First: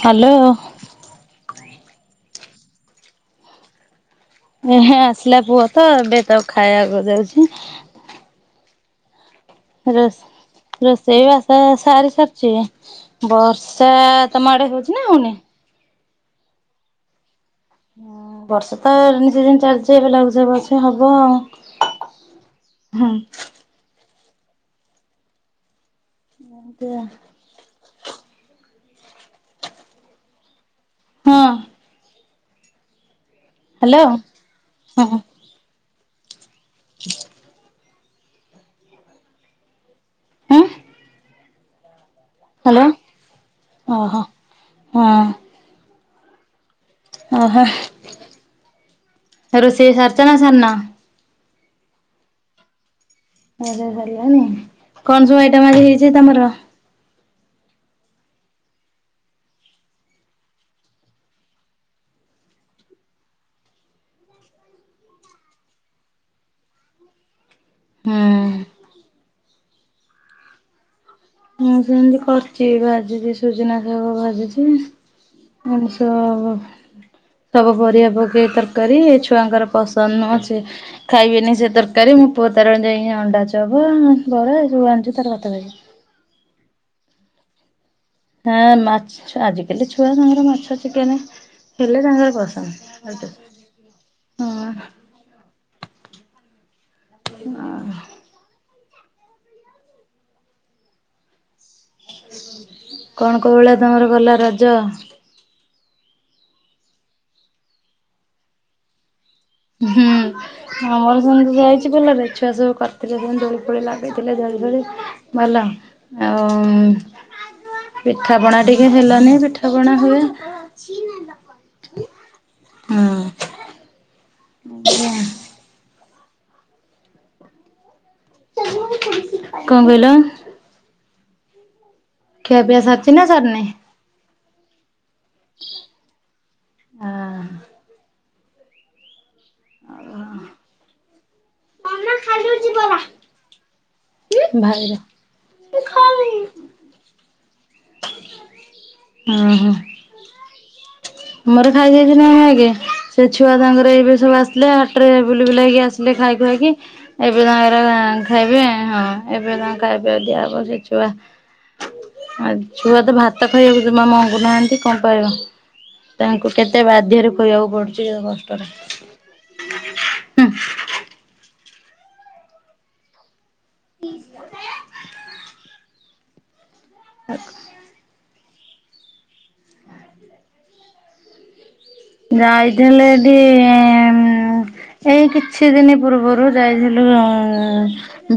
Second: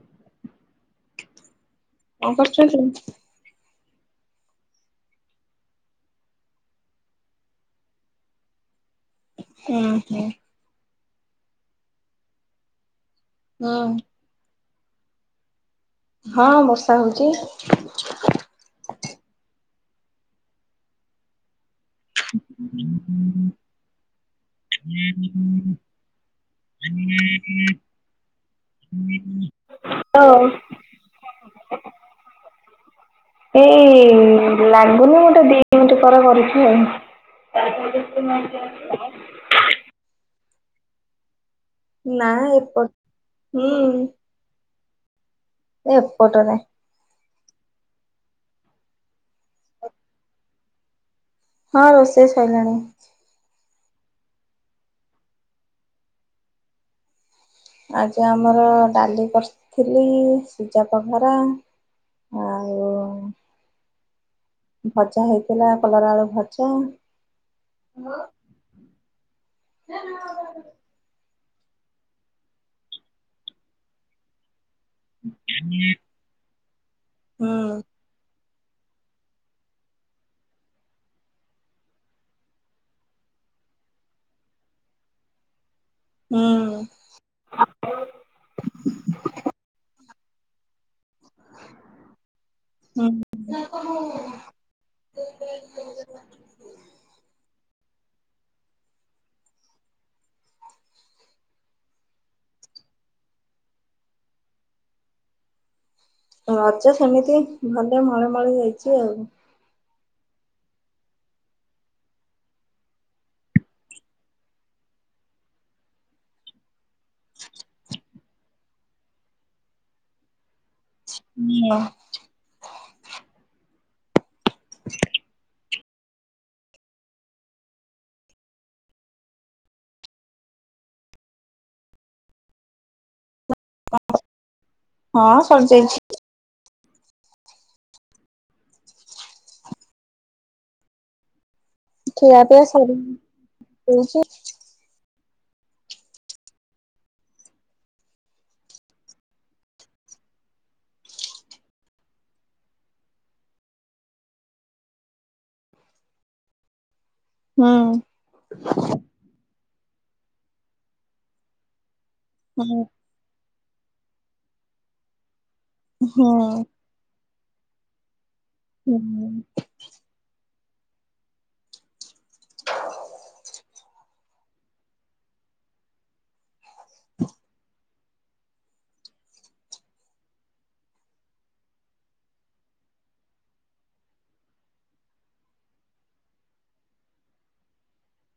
Hello. କଣ କରୁଚନ୍ତି? ଏହେ ଆସିଲା ପୁଅ ତ, ଏବେ ତାକୁ ଖାଇବାକୁ ଦଉଛି। ଉଁ ହୁଁ ରୋଷ ରୋଷେଇ ବାସ ସାରି ସାରିଛି। ବର୍ଷା ହୁଁ ତମ ଆଡେ ହଉଛି ନା, ହଉନି? ହଁ, ବର୍ଷା ହଉଛି। ବର୍ଷା ତ, ରେନି ସିଜିନ ଚାଲିଛି। ଏବେ ଲଘୁଚାପ ଅଛି, ହବ ଆଉ। ହଁ। [unintelligible] ଯା [unintelligible] ହଁ। ଏଇ ହ୍ୟାଲୋ ହଁ ଇଲାଗୁନି, ଗୋଟେ ଦିି ମିନଟି ପରେ କରୁଛି ଆଉ। [unintelligible] ହଁ ନା ହ୍ୟାଲୋ ଏପଟ ହୁଁ ଓହୋ, ହଁ। ଏପଟରେ ଓହୋ, ରୋଷେଇ ସାରିଚ ନା, ସାରିନ? ହଁ, ରୋଷେଇ ସଇଲାଣି। ରୋଷେଇ ସରିଲାଣି? କଣ ସବୁ ଆଇଟମ ଆଜି ହେଇଛି ତମର? ଆଜି ଆମର ଡାଲି କରିଥିଲି, ସିଝାପଘରା। ଆଉ ଉ ଭଜା ହେଇଥିଲା, କଲରା ଆଳୁ ଭଜା। ହୁଁ [unintelligible] ମୁଁ ସେମତି କରିଚି, ଭାଜିଛି ସୁଜୁନା ଶାଗ, ଭାଜିଛି। ମଣିଷ ଅ ଅ, ହୁଁ ସବୁ ପରିବା ପକେଇ ତର କରି ଛୁଆଙ୍କର ପସନ୍ଦ ନୁହଁ ସେ ଖାଇବେନି ସେ ତରକାରୀ। ମୁଁ ପୁଅ ତାର ଯାଇକି ଅଣ୍ଡାଚବ, ବରା ସବୁ ଆଣିଛୁ। ତାର ଭାତ ଖାଇବ। ହୁଁ। ହଁ, ମାଛ ଆଜିକାଲି ଛୁଆ ତାଙ୍କର ମାଛ ଚିକେନ ହେଲେ, ତାଙ୍କର ହୁଁ। ପସନ୍ଦ। ହଁ [inaudible] କଣ? କଉ ଭଳିଆ ତୁମର ଗଲା ରଜ? ରଜ ସେମିତି, ଭଲ ମଳେ ମଳେ ଯାଇଛି ଆଉ। ହୁଁ। ଆମର ସେମିତି ଯାଇଛି ଭଲରେ ଛୁଆ ସବୁ କରିଥିଲେ, ଦୋଳି ଫୋଳି ଲାଗିଥିଲେ ଝରି ଫରି ଭଲ, ଆଉ ପିଠାପଣା ଟିକେ ହେଲାନି, ପିଠାପଣା ହୁଏ। [inaudible] ହୁଁ। ଚାଲୁନ, ଖୁଡି ସି ଖାଇବା। କଣ କହିଲ? ଖିଆପିଆ ସାରଚି ନା, ସରିନି? [inaudible] ହଁ, ସରିଯାଇଛି। ଭାଇର ହଁ ଆ [inaudible] ଖିଆ ପିଆ ସରିନି। ଦଉଛି ଭାଇର ଓ ହୋ। ଆମର ଖାଇଦେଇଥିଲୁ ନାଁ ଆଗେ ସେ ଛୁଆ ତାଙ୍କର ଏବେ ସବୁ ଆସିଲେ ହାଟରେ ବୁଲି ବୁଲାକି ଆସିଲେ ଖାଇ ଖୁଆଇକି ଏବେ ହୁଁ ତାଙ୍କର ଖାଇବେ ହଁ ଏବେ ତାଙ୍କ ଖାଇବା ପିଇବା ଦିଆ ହବ ସେ ଛୁଆ ଆଉ ହୁଁ ଛୁଆ ତ ଭାତ ଖାଇବାକୁ ଜମା ମଙ୍ଗୁ ନାହାନ୍ତି କଣ କହିବ। ହୁଁ ତାଙ୍କୁ କେତେ ବାଧ୍ୟରେ ଖୋଇବାକୁ ପଡୁଛି କଷ୍ଟରେ। ହୁଁ [inaudible] ହ [inaudible] ଆ [inaudible] ଯାଇଥିଲେ ଦି ଏଇ କିଛି ଦିନ ପୂର୍ବରୁ ଯାଇଥିଲୁ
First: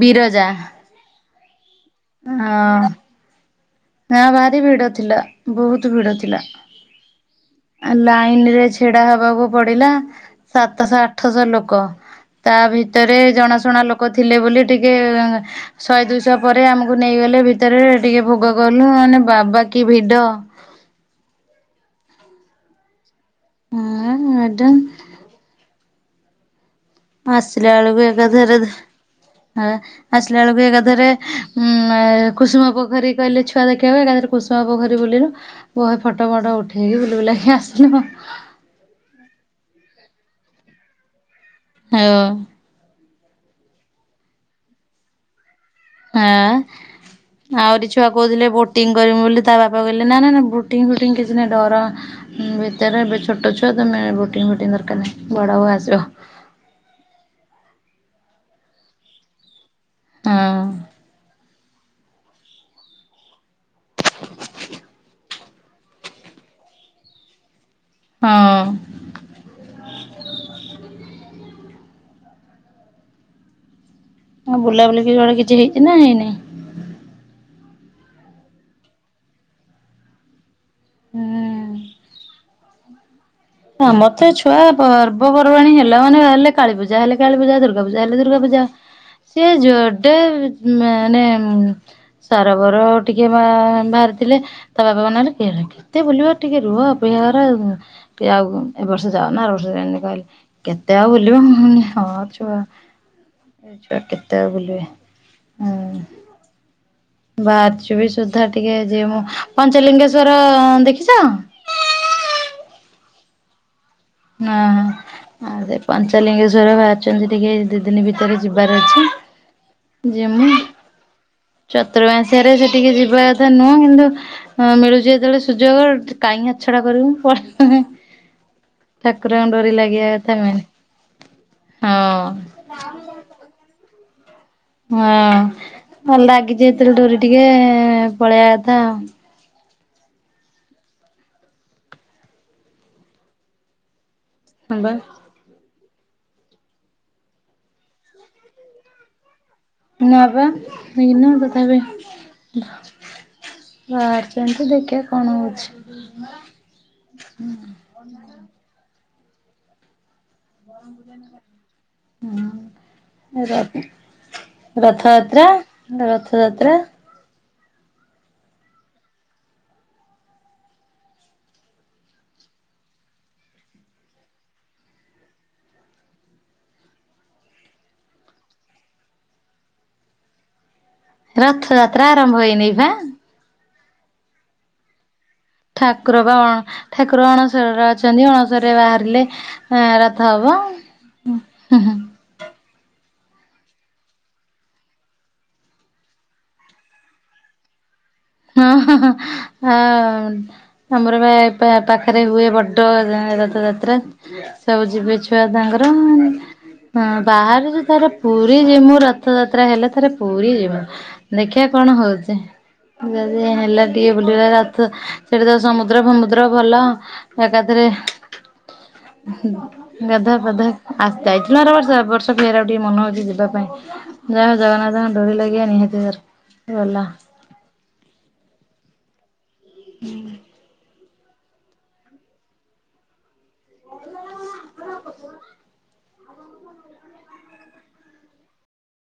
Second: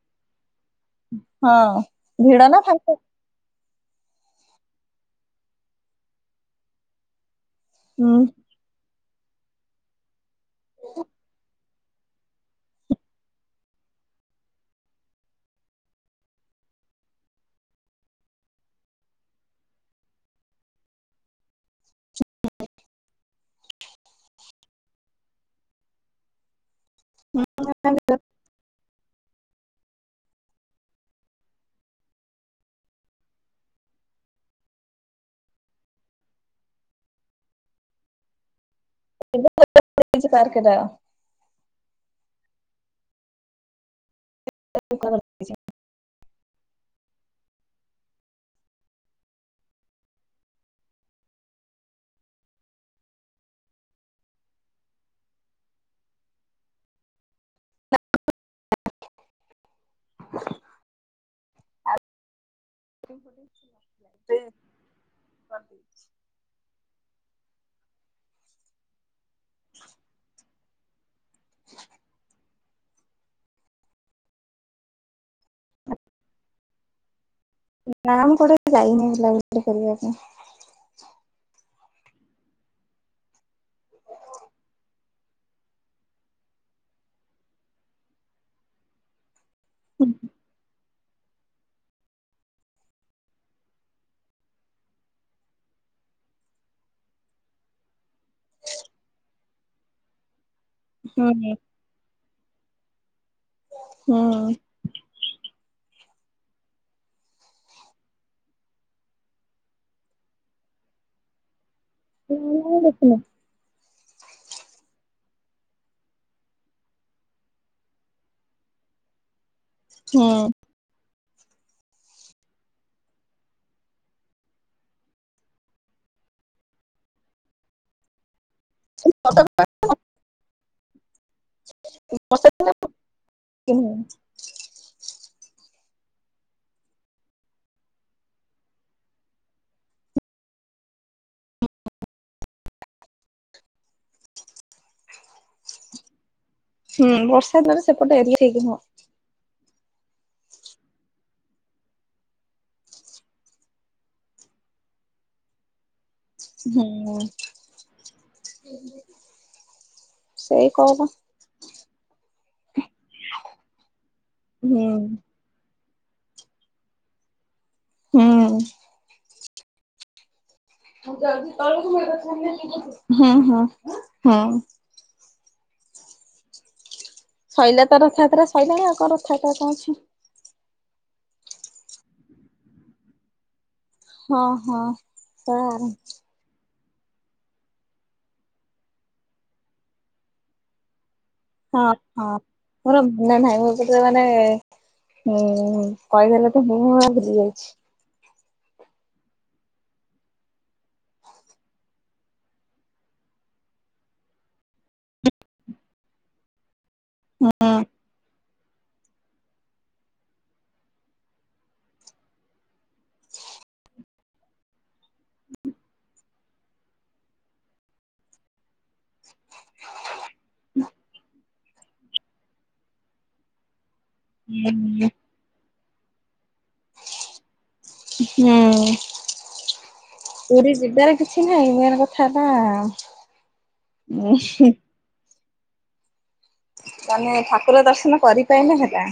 ବିରଜା ହଁ ଭିଡ଼ ନା ହଁ ଫାଙ୍କା ନା ଭାରି ଭିଡ ଥିଲା ବହୁତ ଭିଡ ଥିଲା ଲାଇନ ରେ ହୁଁ ଲାଇନ ଛିଡା ହବାକୁ ପଡିଲା ସାତଶହ ଆଠଶହ ଲୋକ ତା ଭିତରେ ଜଣାଶୁଣା ଲୋକ ଥିଲେ ବୋଲି ଟିକେ ଶହେ ଦୁଇଶହ ପରେ ଆମକୁ ନେଇଗଲେ ଭିତରେ ଟିକେ ଭୋଗ କଲୁ ମାନେ ବାବା କି ଭିଡ ଅଏଁ ମ୍ୟାଡମ୍ ଆସିଲା ବେଳକୁ ଏକା ଥରେ ଧ ହେଲା। ଆସିଲା ବେଳକୁ ଏକାଥରେ ଉଁ କୁସୁମ ପୋଖରୀ କହିଲେ ଛୁଆ ଦେଖିବେ ଏକାଥରେ କୁସୁମା ପୋଖରୀ ବୁଲିଲୁ। ବହେ ଫଟୋ ଫଟ ଉଠେଇକି ବୁଲି ବୁଲାକି ଆସିଲୁ ଆଉ। [unintelligible] ଖାଇବ? [unintelligible] ୟାଁ। ଆଉରି ଛୁଆ କହୁଥିଲେ ବୋଟିଂ କରିମୁ ବୋଲି ତା ବାପା କହିଲେ ନା ନା ନା ବୋଟିଂ ଫୋଟିଂ କିଛି ନାହିଁ ଡର ଭିତରେ ଏବେ ଛୋଟ ଛୁଆ ତମେ ବୋଟିଂ ଫୋଟିଂ ଦରକାର ନାହିଁ ବଡ଼ ହୁଅ ଆସିବ। ହଁ। ଆ [unintelligible] [unintelligible] ହଁ। [unintelligible] ହ [unintelligible] କଁ ବୁଲାବୁଲି କୁଆଡେ କିଛି ହେଇଚି ନା ହେଇନି? ନାଁ ମୁଁ କୁଆଡେ ଏତେ ଯାଇନି ବୁଲା ବୁଲି କୁଆଡେ କରିବା ପାଇଁ। ହୁଁ। ହଁ ମତେ ଛୁଆ ପର୍ବପର୍ବାଣୀ ହେଲା ମାନେ ହେଲେ କାଳି ପୂଜା ହେଲେ କାଳୀପୂଜା ଦୁର୍ଗା ପୂଜା ହେଲେ ଦୁର୍ଗାପୂଜା। ସେ ଯୋଡେ ମାନେ ସରବର ଟିକେ ବାହାରିଥିଲେ। ତା ବାପା ମନା କଲେ କେତେ ବୁଲିବ ଟିକେ ରୁହ ଅପେକ୍ଷା କର ଆଉ। ଟିକେ ଆଉ ଏ ବର୍ଷ ଯାଉ ନା ଆର ବର୍ଷ ଯାଇଁକି କହିଲେ କେତେ ଆଉ ବୁଲିବ ହୁଁ ହୁଁ ହଁ ଛୁଆ। ଏ ଛୁଆ କେତେ ଆଉ ବୁଲିବେ। ବାହାରିଚୁ ବି ସୁଦ୍ଧା ଟିକେ ଯିବୁ। ପଞ୍ଚଲିଙ୍ଗେଶ୍ଵର ଦେଖିଚ? ମୁଁ ଦେଖିନି। ନା। ଆଉ ସେ ପଞ୍ଚଲିଙ୍ଗେଶ୍ଵର ଭାଆରିଚନ୍ତି ଟିକେ ଦି ଦିନ ଭିତରେ ଯିବାର ଅଛି। ହୁଁ ଯିମି ଚତୁର୍ମାସ୍ୟାରେ ସେଠିକି ଯିବା କଥା ନୁହଁ କିନ୍ତୁ ହଁ ମିଳୁଚି ଯେତେବେଳେ ସୁଯୋଗ କାହିଁକି ହାତଛଡା କରିବୁ ପଲେଇବୁ। ହୁଁ ଠାକୁରଙ୍କ ଡୋରି ଲାଗିବା କଥା ମେନ୍। ହଁ [unintelligible] ହଁ ହଁ ଲାଗିଚି ଯେତେବେଳେ ଡୋରି ଟିକେ ପଳେଇବା କଥା ଆଉ। ହଁ ବା। ହୁଁ ବର୍ଷା ଦ୍ୱାରା ସେପଟେ ଏରିଆ ଠିକି ନୁହଁ। ନା ବା ଠିକ୍ ନୁହଁ ତଥାବି ବାହାରିଚନ୍ତି ଦେଖିବା କଣ ହଉଚି। ହୁଁ ଉ। ବ [inaudible] ହୁଁ ରଥ୍ ରଥଯାତ୍ରା। ରଥଯାତ୍ରା। ହୁଁ। ହୁଁ ହୁଁ ହୁଁ। ଶଇଲା ତ ରଥଯାତ୍ରା ଶଇଲାଣି ଆଉ କଣ ରଥଯାତ୍ରା କଣ ଅଛି? ରଥଯାତ୍ରା ଆରମ୍ଭ ହେଇନି ଏଇଖା? ହଁ ହଁ। ତ ଠାକୁର ବା ଅଣ୍ ଠାକୁର ଅଣସରରେ ଅଛନ୍ତି। ଅଣସରରେ ବାହାରିଲେ ଆଁ ରଥ ହବ। ହୁଁ ହଁ ହୁଁ ହଁ ମୋର ମନେ ନାହିଁ ବୋଧେ ସେତେ ମାନେ ହୁଁ କହିବା ଲୋକ ମୁଁ ହିଁ ଭୁଲି ଯାଇଛି। ହଁ ହଁ ହ୍ନ ଆନ୍। ଆମର ବା ଏ ଏପା ପାଖରେ ହୁଏ ବଡ଼ ରଥଯାତ୍ରା। ସବୁ ଯିବେ ଛୁଆ ତାଙ୍କର ଆଁ ବାହାରେଯେ ତାର। ପୁରୀ ଯିମୁ ରଥଯାତ୍ରା ହେଲେ ଥରେ ପୁରୀ ଯିମୁ, ଦେଖିଆ କଣ ହଉଚି? ଯଦି ହେଲା ଟିକେ ବୁଲିବା ରଥ ସେଠି ତ ସମୁଦ୍ର ଫମୁଦ୍ର ଭଲ। ଏକାଥରେ [unintelligible] ହୁଁ ନଧା ପଧା ଆସ। [unintelligible] ଯିବା ଆର ବର୍ଷ ବର୍ଷା, ପ୍ରିୟାର ଆଉ ଟିକେ ମନେ ହଉଛି ଯିବା ପାଇଁ ଯାହା ହଉ ହୁଁ ଜଗନ୍ନାଥଙ୍କର ଡୋରି ଲାଗିଆ ନିହାତି ଦରକାର। ଗଲା। ହୁଁ ପୁୁରିଯିବାରେ କିଛିି ନାହିଁ, ମେନ୍ କଥା ହେଲା ଉଁ ହୁଁ। ତାନେ ଠାକୁର ଦର୍ଶନ କରିପାଇଲେ ହେଲା।